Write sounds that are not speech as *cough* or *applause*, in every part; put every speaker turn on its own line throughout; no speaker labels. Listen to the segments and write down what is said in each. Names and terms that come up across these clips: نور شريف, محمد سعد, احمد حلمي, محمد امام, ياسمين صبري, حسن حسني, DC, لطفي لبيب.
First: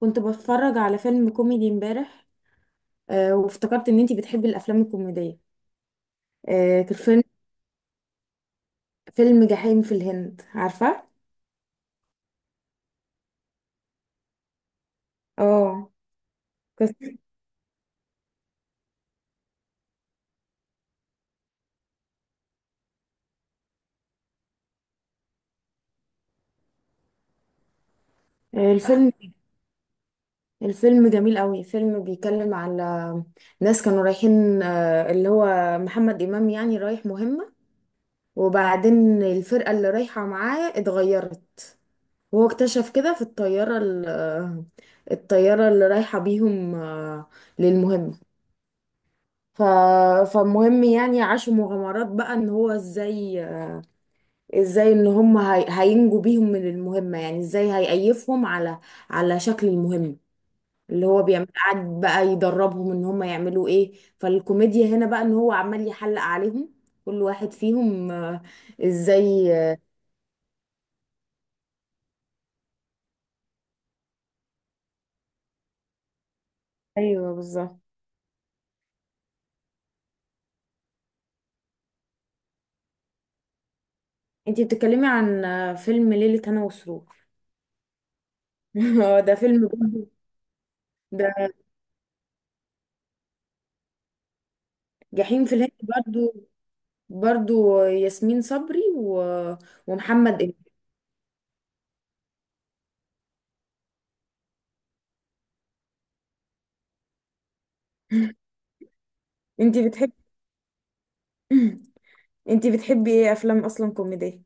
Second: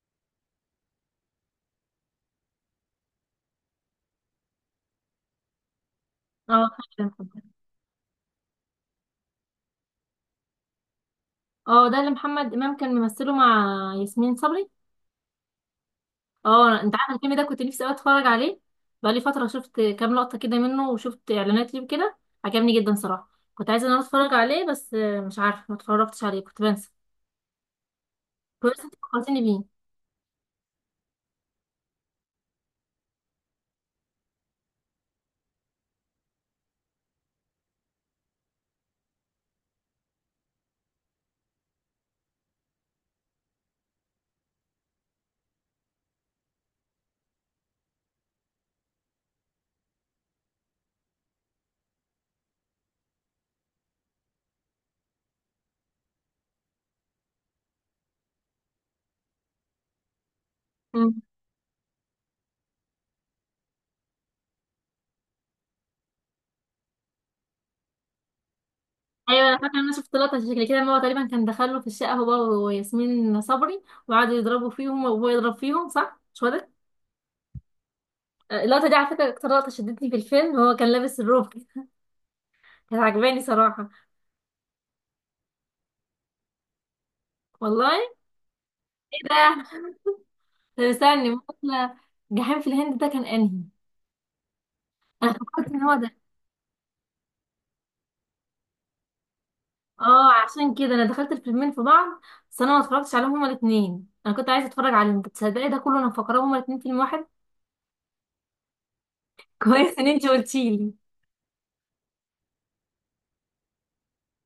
كنت بتفرج على فيلم كوميدي امبارح وافتكرت ان انتي بتحبي الافلام الكوميديه.
اه،
كان
فعلا
فيلم
فعلا.
فيلم جحيم في الهند، عارفه؟
اه ده اللي محمد امام كان ممثله مع ياسمين صبري.
اه،
اه انت عارف
كان-
الفيلم ده كنت نفسي قوي اتفرج عليه، بقالي فتره شفت كام لقطه كده منه وشفت اعلانات ليه كده. عجبني جدا صراحه، كنت عايزه ان انا اتفرج عليه بس مش عارفه، ما اتفرجتش عليه كنت بنسى. كويس انت
الفيلم،
فكرتني بيه.
الفيلم جميل قوي. فيلم بيتكلم على ناس كانوا رايحين، اللي هو محمد امام، يعني رايح مهمه. وبعدين الفرقه اللي رايحه معاه اتغيرت، وهو اكتشف كده في الطياره الطياره اللي رايحه بيهم، للمهمه. ف... فمهم، يعني عاشوا مغامرات بقى ان هو ازاي، ازاي ان هم هينجوا بيهم من المهمة، يعني ازاي هيأيفهم على على شكل المهمة. اللي
مم.
هو بيعمل، قعد بقى يدربهم ان هم يعملوا ايه. فالكوميديا هنا بقى ان هو عمال يحلق عليهم، كل واحد فيهم،
ايوه
ازاي.
انا فاكره ان انا شفت لقطه شكل كده، ان هو تقريبا كان دخله في الشقه هو وياسمين صبري، وقعدوا يضربوا فيهم وهو يضرب فيهم، صح؟ مش هو ده؟
ايوه بالظبط.
اللقطه دي على فكره اكتر لقطه شدتني في الفيلم، هو كان لابس الروب كده. *laughs* كانت عجباني صراحه.
انتي بتتكلمي عن فيلم ليلة هنا وسرور؟
والله
*laughs* هو ده
ده
فيلم برضه.
طب استني
ده
مثلا، جحيم في الهند ده كان انهي؟ انا
جحيم في
فكرت
الهند
ان هو ده.
برضه، برضه ياسمين صبري و...
اه
ومحمد.
عشان كده انا دخلت الفيلمين في بعض، بس انا ما اتفرجتش عليهم هما الاثنين، انا كنت عايزه اتفرج عليهم. كنت تصدقي ده كله انا مفكراه هما الاثنين فيلم واحد! *laughs*
انتي
كويس ان
بتحبي
انت قلتيلي.
*clears throat* انتي بتحبي ايه افلام اصلا كوميدية؟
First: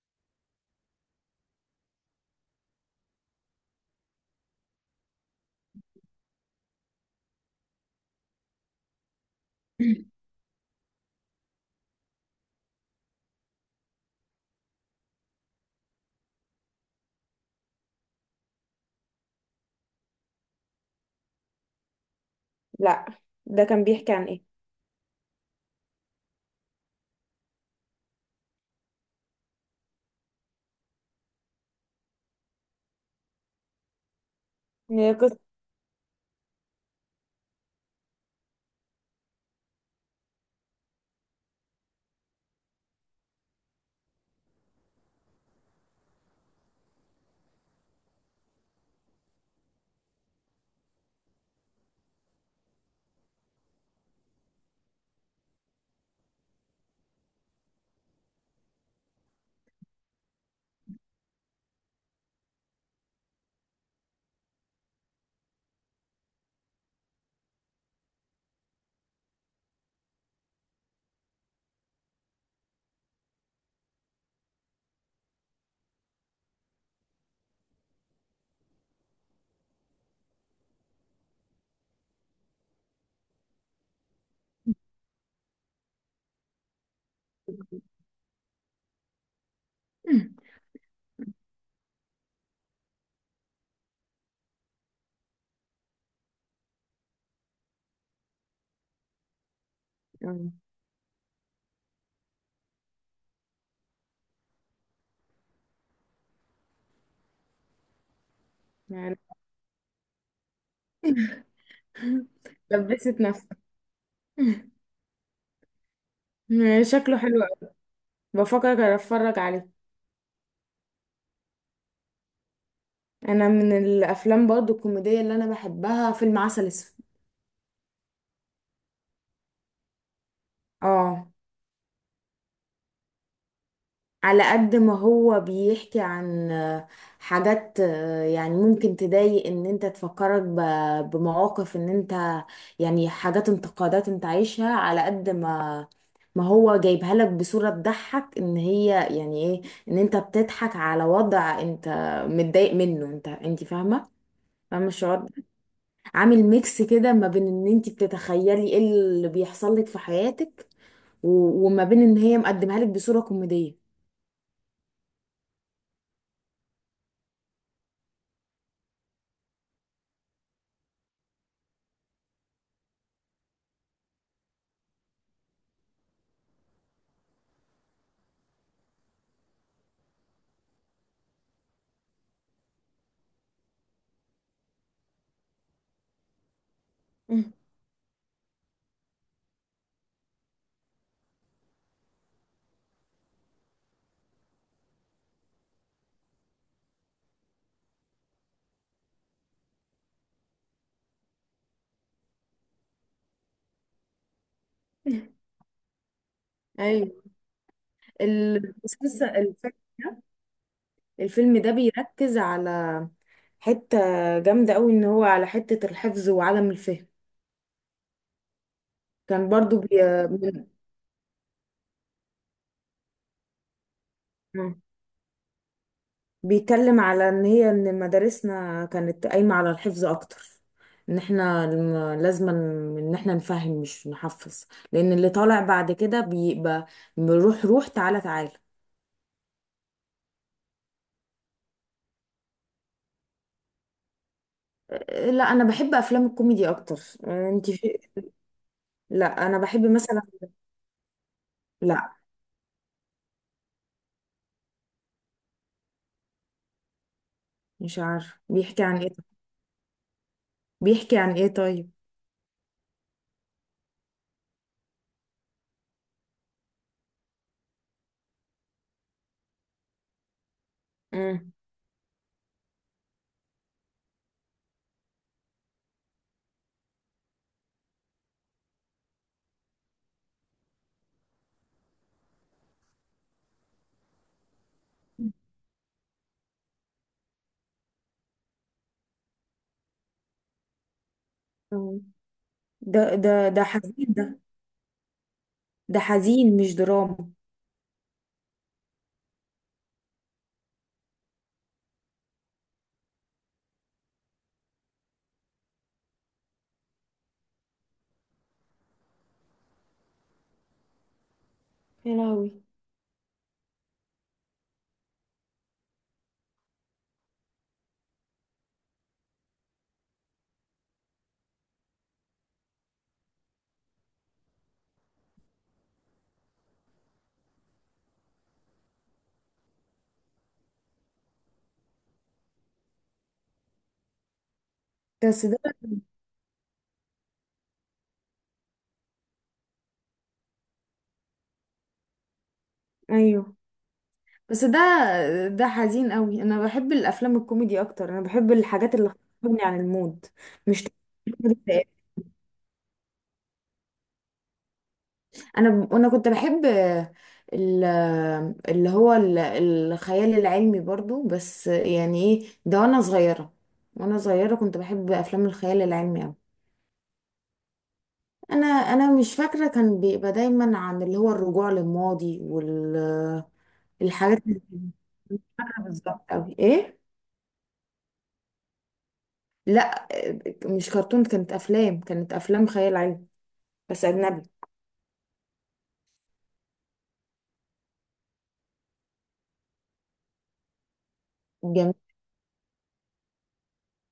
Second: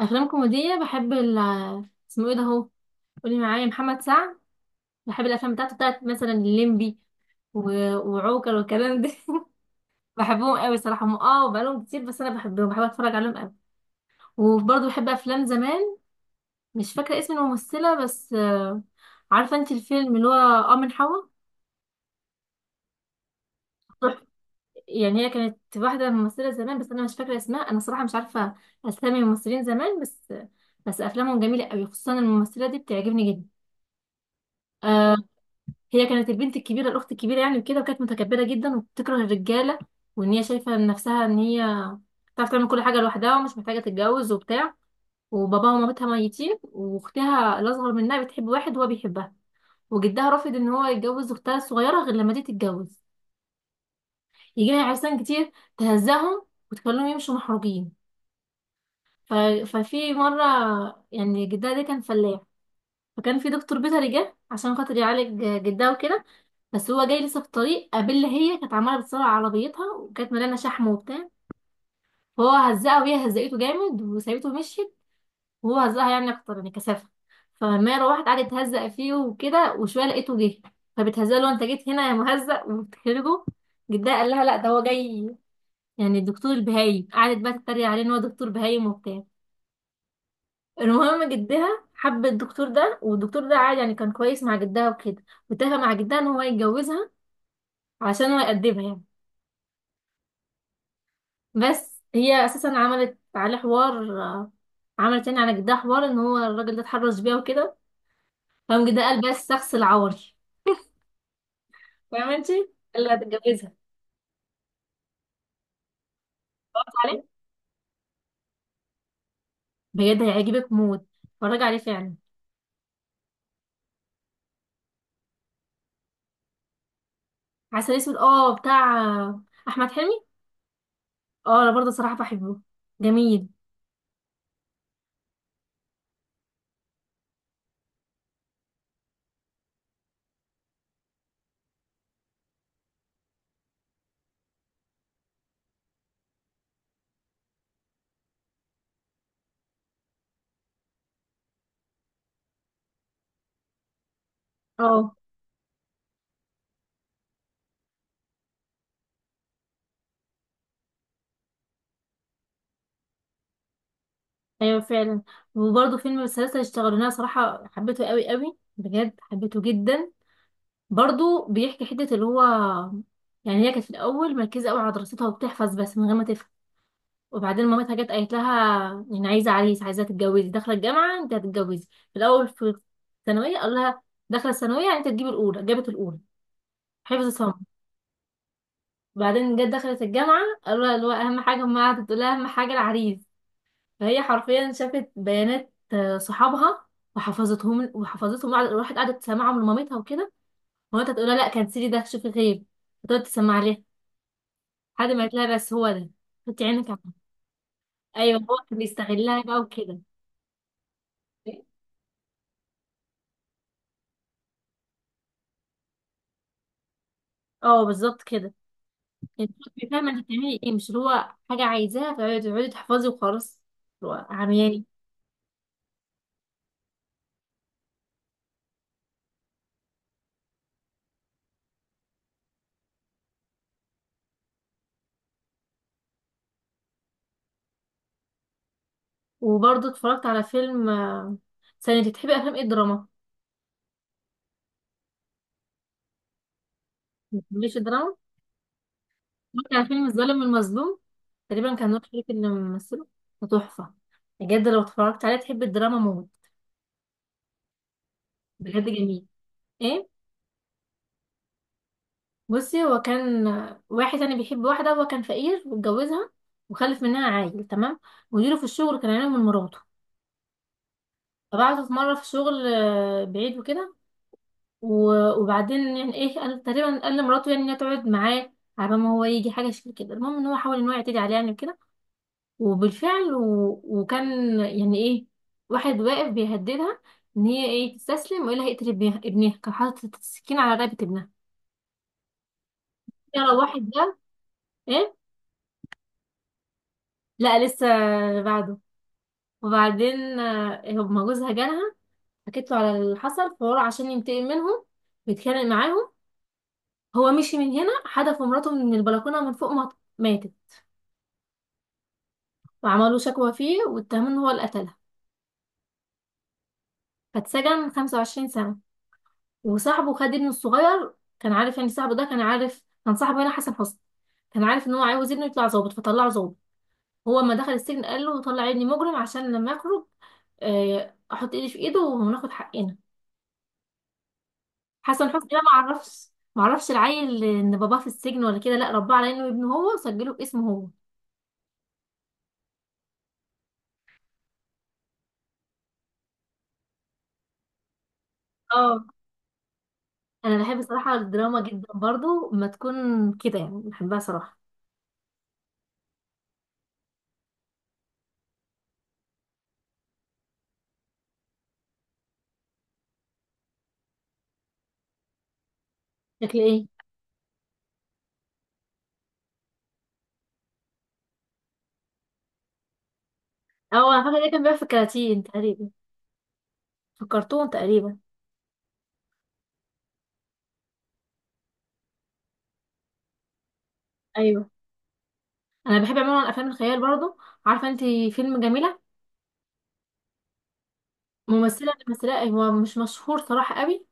افلام كوميديه، بحب ال، اسمه ايه ده اهو، قولي معايا، محمد سعد. بحب الافلام بتاعته، بتاعت مثلا الليمبي وعوكل والكلام ده. *laughs*
*clears throat*
بحبهم قوي صراحه، هم اه بقالهم كتير، بس انا بحبهم، بحب اتفرج عليهم قوي. وبرضه بحب افلام زمان، مش فاكرة اسم الممثلة بس، عارفة انت الفيلم اللي هو اه من حوا؟
لا، ده كان بيحكي عن ايه؟
يعني هي كانت واحدة ممثلة زمان بس انا مش فاكرة اسمها، انا صراحة مش عارفة اسامي الممثلين زمان، بس بس افلامهم جميلة قوي، خصوصا الممثلة دي بتعجبني جدا.
هي
آه،
قصة.
هي كانت البنت الكبيرة، الاخت الكبيرة يعني، وكده وكانت متكبرة جدا وبتكره الرجالة، وان هي شايفة نفسها ان هي بتعرف تعمل كل حاجة لوحدها ومش محتاجة تتجوز وبتاع. وباباها ومامتها ميتين، واختها الاصغر منها بتحب واحد وهو بيحبها، وجدها رافض ان هو يتجوز اختها الصغيره غير لما دي تتجوز. يجي لها عرسان كتير تهزهم وتخليهم يمشوا محروجين. ف... ففي مره، يعني جدها ده كان فلاح، فكان في دكتور بيطري جه عشان خاطر يعالج جدها وكده. بس هو جاي لسه في الطريق، قابل، هي كانت عماله بتسرع عربيتها وكانت مليانه شحم وبتاع، فهو هزقها وهي هزقته جامد وسابته ومشيت، وهو هزقها يعني اكتر يعني كثافه. فالمية روحت قعدت تهزق فيه وكده، وشويه لقيته جه، فبتهزقه له، انت جيت هنا يا مهزق، وبتخرجه. جدها قال لها لا ده هو جاي، يعني الدكتور البهايم. قعدت بقى تتريق عليه ان هو دكتور بهايم وبتاع. المهم جدها حب الدكتور ده، والدكتور ده عادي يعني كان كويس مع جدها وكده، واتفق مع جدها ان هو يتجوزها عشان هو يقدمها يعني.
*clears throat* آه،
بس هي اساسا عملت عليه حوار، عملت يعني على جدها حوار ان هو الراجل ده اتحرش بيها وكده. فقام جدها
يعني
قال بس شخص العوري.
*laughs*
فاهمة انت؟ اللي
لبست نفسك.
هتتجوزها.
*clears throat* *laughs*
اتفرجت
شكله
عليه،
حلو قوي، بفكر اتفرج عليه.
بجد هيعجبك موت، اتفرج عليه فعلا.
انا من الافلام برضو الكوميدية اللي انا بحبها فيلم عسل اسود.
عسل اسود اه بتاع احمد حلمي.
اه.
اه انا برضه صراحة بحبه، جميل.
على قد ما هو بيحكي عن حاجات، يعني ممكن تضايق ان انت، تفكرك بمواقف ان انت، يعني حاجات انتقادات انت عايشها. على قد ما ما هو جايبها لك بصورة تضحك، ان هي يعني ايه، ان انت بتضحك على وضع انت متضايق منه. انت انت فاهمة؟ فاهمة
اه
الشعور ده؟ عامل ميكس كده ما بين ان انت بتتخيلي ايه اللي بيحصل لك في حياتك، و- وما بين ان هي مقدمها لك بصورة كوميدية.
ايوه فعلا. وبرضه فيلم السلاسل اشتغلوا لنا صراحة، حبيته قوي قوي، بجد حبيته جدا. برضه بيحكي حتة اللي هو، يعني هي كانت في الاول مركزة قوي على دراستها وبتحفظ بس من غير ما تفهم. وبعدين مامتها جت قالت لها، يعني عايزه عريس، عايزه تتجوزي، داخله الجامعه انت هتتجوزي. في الاول في الثانويه قال لها، داخله الثانويه يعني انت تجيبي الاولى، جابت الاولى حفظ
مم.
صم. وبعدين جت دخلت الجامعه قالوا لها اللي هو اهم حاجه، ما قعدت تقول لها اهم حاجه العريس. فهي حرفيا شافت بيانات صحابها وحفظتهم وحفظتهم، راحت قعدت تسمعهم لمامتها وكده. مامتها تقول لها لا كنسلي ده، شوفي غير، فتقعد تسمع لها لحد ما قالت لها بس هو ده، حطي عينك عليه.
ايوه.
ايوه هو كان بيستغلها بقى
الفيلم
وكده.
ده، الفيلم ده بيركز على حتة جامدة قوي، ان هو على حتة الحفظ وعدم الفهم.
اه بالظبط كده.
كان
انت
برضو
بتبقي فاهمه انت بتعملي ايه، مش اللي هو حاجه عايزاها فتقعدي تقعدي تحفظي وخلاص، اللي هو
من...
عمياني.
بيتكلم على ان هي، ان مدارسنا كانت قايمة على الحفظ اكتر، ان احنا لازم ان احنا نفهم مش نحفظ. لان اللي طالع بعد كده بيبقى بيروح، روح تعالى تعالى.
وبرضه اتفرجت على فيلم ثانية، انت بتحبي افلام ايه، الدراما؟
أه، لا، انا بحب افلام الكوميدي اكتر.
ما
أه،
بتحبيش الدراما؟
لا انا
اتفرجت
بحب
على فيلم
مثلا.
الظالم المظلوم، تقريبا كان نور
لا
شريف اللي ممثله، ده تحفه، بجد لو اتفرجت عليه تحبي الدراما موت،
مش عارفه بيحكي
بجد
عن ايه،
جميل. ايه؟
بيحكي عن ايه طيب؟
بصي، هو كان واحد يعني بيحب واحده، هو كان فقير واتجوزها وخلف منها عيل، تمام؟ مديره في الشغل كان عينه من مراته،
امم.
فبعته في مره في شغل بعيد وكده. وبعدين يعني ايه، قال تقريبا قال لمراته يعني انها تقعد معاه على ما هو يجي، حاجه شكل كده. المهم ان هو حاول ان هو يعتدي عليها يعني كده، وبالفعل وكان يعني ايه، واحد واقف بيهددها ان هي ايه، تستسلم ولا هيقتل ابنها. ابنها كان حاطط السكين على رقبه ابنها.
أوه. ده
يلا
ده
واحد
حزين
ده.
ده.
ايه؟
ده حزين، مش دراما.
لا لسه، بعده. وبعدين هما جوزها جالها، حكيت له على اللي حصل، فهو عشان ينتقم منهم بيتخانق معاهم. هو مشي من هنا، حدف مراته من البلكونه من فوق، ما ماتت.
يا لهوي.
وعملوا شكوى فيه واتهموه ان هو اللي قتلها، فاتسجن 25 سنة. وصاحبه خد ابنه الصغير، كان عارف يعني، صاحبه ده كان عارف، كان صاحبه هنا حسن حسني، كان عارف ان هو عاوز ابنه يطلع ظابط فطلعه ظابط. هو لما دخل السجن قال له طلع ابني مجرم، عشان لما يخرج، احط ايدي في ايده وناخد حقنا. حسن
بس
حسني ده ما
ده،
عرفش ما عرفش العيل ان باباه في السجن ولا كده، لا رباه على انه ابنه هو وسجله باسمه هو.
ايوه بس ده، ده حزين قوي. انا بحب الافلام الكوميدي اكتر، انا بحب الحاجات
اه
اللي بتغني عن المود.
انا بحب
مش
صراحة
تكون-
الدراما جدا برضو، ما تكون كده يعني بحبها صراحة.
انا كنت بحب ال- الخيال العلمي برضو، بس يعني ايه ده وانا صغيرة. وانا صغيرة كنت بحب افلام الخيال العلمي.
شكل ايه؟
انا مش فاكره، كان بيبقى دايما عن اللي هو الرجوع للماضي
اه انا
والحاجات.
فاكره ده
مش
كان بيبقى في الكراتين
فاكره
تقريبا،
بالظبط قوي ايه.
في الكرتون تقريبا.
لا، مش كرتون، كانت افلام، كانت افلام خيال علمي بس اجنبي.
ايوه انا بحب عموما افلام الخيال برضو. عارفه انت فيلم جميله؟ ممثله
جميل.
اللي مثلها هو مش مشهور صراحه قوي،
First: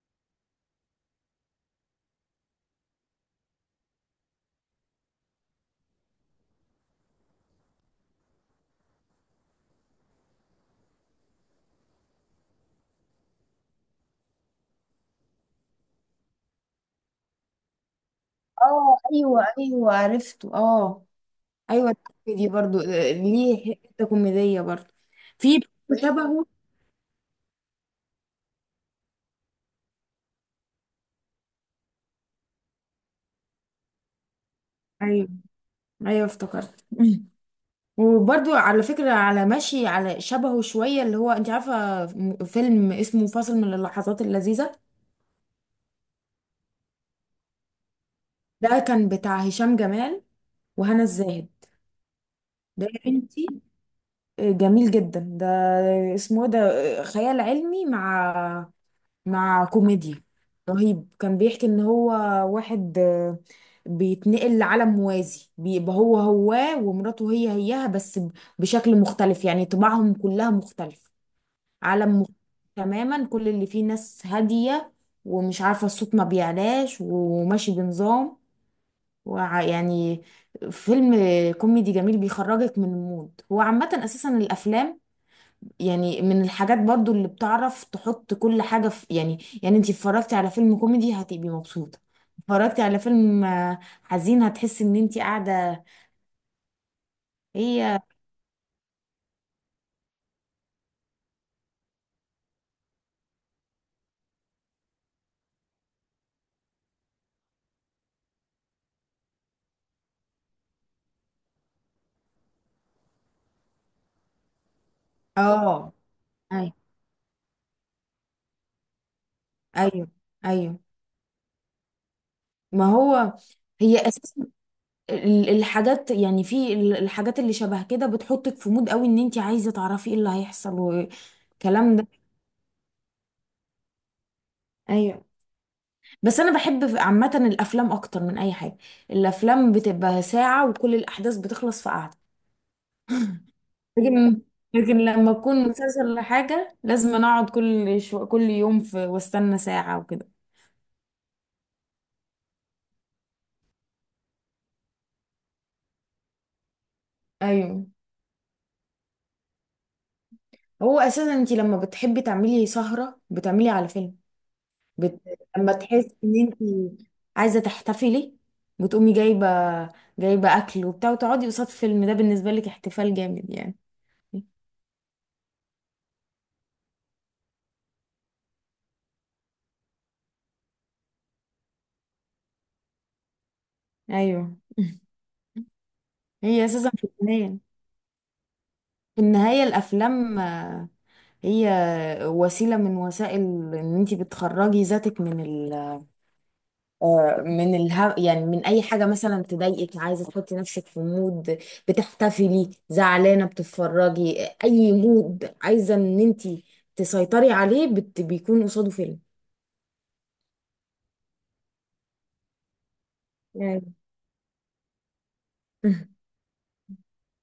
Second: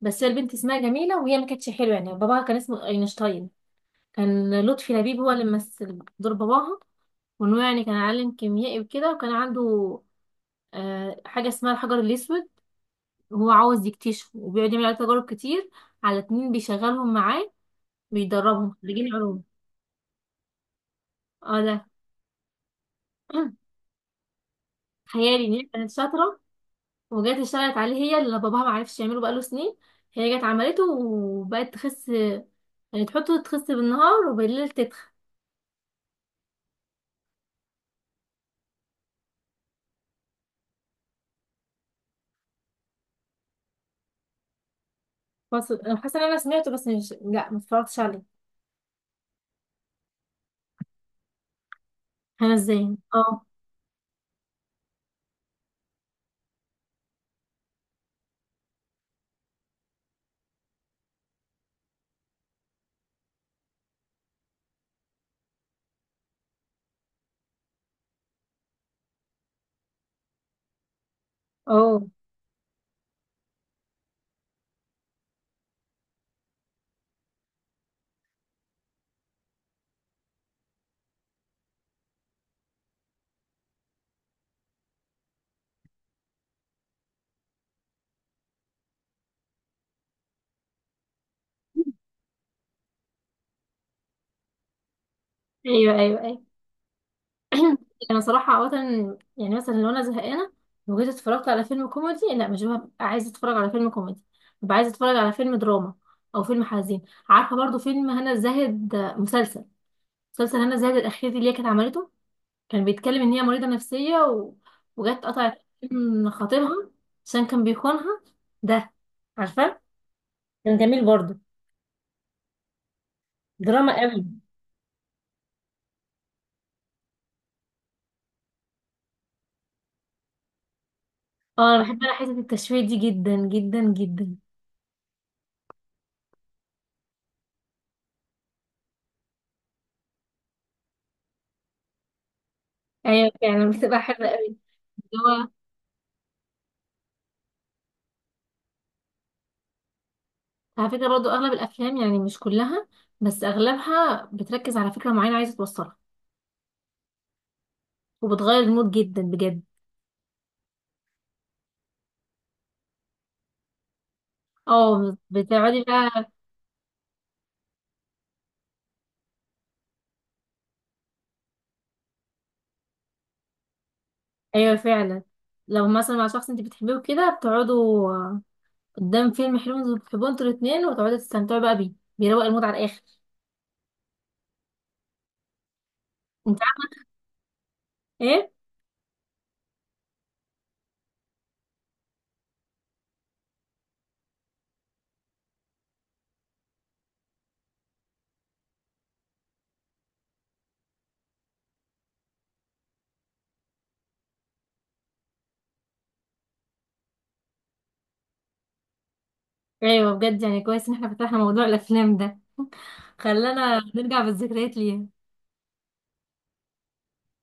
بس هي البنت اسمها جميله وهي ما كانتش حلوه يعني. باباها كان اسمه اينشتاين، كان لطفي لبيب هو اللي مثل دور باباها، وانه يعني كان عالم كيميائي وكده، وكان عنده آه حاجه اسمها الحجر الاسود، وهو عاوز يكتشفه وبيقعد يعمل عليه تجارب كتير على اتنين بيشغلهم معاه، بيدربهم،
اه
خريجين علوم.
ايوه ايوه، عرفته، اه.
اه ده.
ايوه، دي برضو،
*clears throat*
ليه حته كوميديه برضو.
خيالي ان
في
هي كانت شاطره،
شبهه.
وجات اشتغلت عليه هي اللي باباها ما عرفش يعمله بقاله سنين، هي جت عملته وبقت تخس، يعني تحطه تخس بالنهار وبالليل تتخن.
ايوه ايوه، افتكرت. *laughs* وبرضو على فكرة على ماشي، على شبهه شوية اللي هو، انت عارفة فيلم اسمه فاصل من اللحظات اللذيذة؟
بس انا حاسه ان انا سمعته بس مش، لا ما اتفرجتش عليه.
ده كان بتاع هشام جمال وهنا الزاهد.
انا
ده
ازاي،
يا
اه.
بنتي، جميل جدا ده. اسمه إيه ده، خيال علمي مع مع كوميديا. رهيب. كان بيحكي ان هو واحد، بيتنقل لعالم موازي، بيبقى هو هو ومراته هي هيها، بس بشكل مختلف، يعني طباعهم كلها مختلف.
اه
عالم مختلف تماما، كل اللي فيه ناس هادية، ومش عارفة الصوت ما بيعلاش، وماشي بنظام. يعني، فيلم كوميدي جميل، بيخرجك من المود. هو عامة أساسا الأفلام، يعني من الحاجات برضو اللي بتعرف تحط كل حاجة في، يعني يعني انتي اتفرجتي على فيلم كوميدي هتبقي مبسوطة، اتفرجتي على فيلم حزين هتحسي ان انتي قاعدة.
ايوه ايوه ايوه. *clears throat*
هي.
انا صراحه عاده، يعني مثلا لو انا زهقانه وجيت اتفرجت على فيلم كوميدي، لا مش ببقى عايزه اتفرج على فيلم كوميدي، ببقى عايزه اتفرج على فيلم دراما او فيلم حزين. عارفه برضو فيلم هنا الزاهد، مسلسل مسلسل هنا زاهد الأخير دي اللي هي كانت عملته، كان بيتكلم إن هي مريضة نفسية وجت قطعت
اه
من
ايوه
خطيبها عشان كان بيخونها. ده عارفة،
ايوه
كان
ايوه.
جميل برضه،
ما هو،
دراما
هي
قوي.
أساسا الحاجات، يعني في الحاجات اللي شبه كده بتحطك في مود قوي، ان انت عايزه تعرفي ايه اللي هيحصل
اه انا
والكلام
بحب،
ده.
انا حته التشويق دي جدا جدا جدا.
ايوه. بس انا بحب عامه الافلام اكتر من اي حاجه. الافلام بتبقى ساعه وكل الاحداث بتخلص في قعده.
ايوه يعني بتبقى حلوه
لكن
قوي.
لكن
اللي
لما
هو
اكون مسلسل ولا حاجه، لازم أنا اقعد كل كل يوم في... واستنى ساعه وكده.
على فكره برضه اغلب الافلام، يعني مش كلها بس اغلبها، بتركز على فكره معينه عايزه توصلها،
ايوه.
وبتغير المود جدا بجد.
هو اساسا انت لما بتحبي تعملي سهره بتعملي على فيلم.
اه
بت... لما
بتقعدي
تحسي
بقى.
ان انت عايزه تحتفلي بتقومي جايبه، جايبه اكل وبتاع، وتقعدي قصاد فيلم، ده بالنسبه لك احتفال جامد يعني.
ايوه فعلا، لو مثلا مع شخص انت بتحبيه وكده، بتقعدوا قدام فيلم حلو بتحبوه انتوا الاتنين وتقعدوا تستمتعوا بقى بيه، بيروق المود على الاخر.
ايوه *laughs*
انت
هي اساسا
عارف
في النهايه،
ايه،
في النهايه الافلام، هي وسيله من وسائل ان انت بتخرجي ذاتك من ال... آه، من الها، يعني من اي حاجه مثلا تضايقك، عايزه تحطي نفسك في مود، بتحتفلي، زعلانه بتتفرجي، اي مود عايزه ان انت تسيطري عليه بت... بيكون قصاده فيلم،
ايوه بجد يعني كويس ان احنا فتحنا موضوع الافلام ده. *laughs* خلانا
يعني.
نرجع بالذكريات ليها.
*laughs*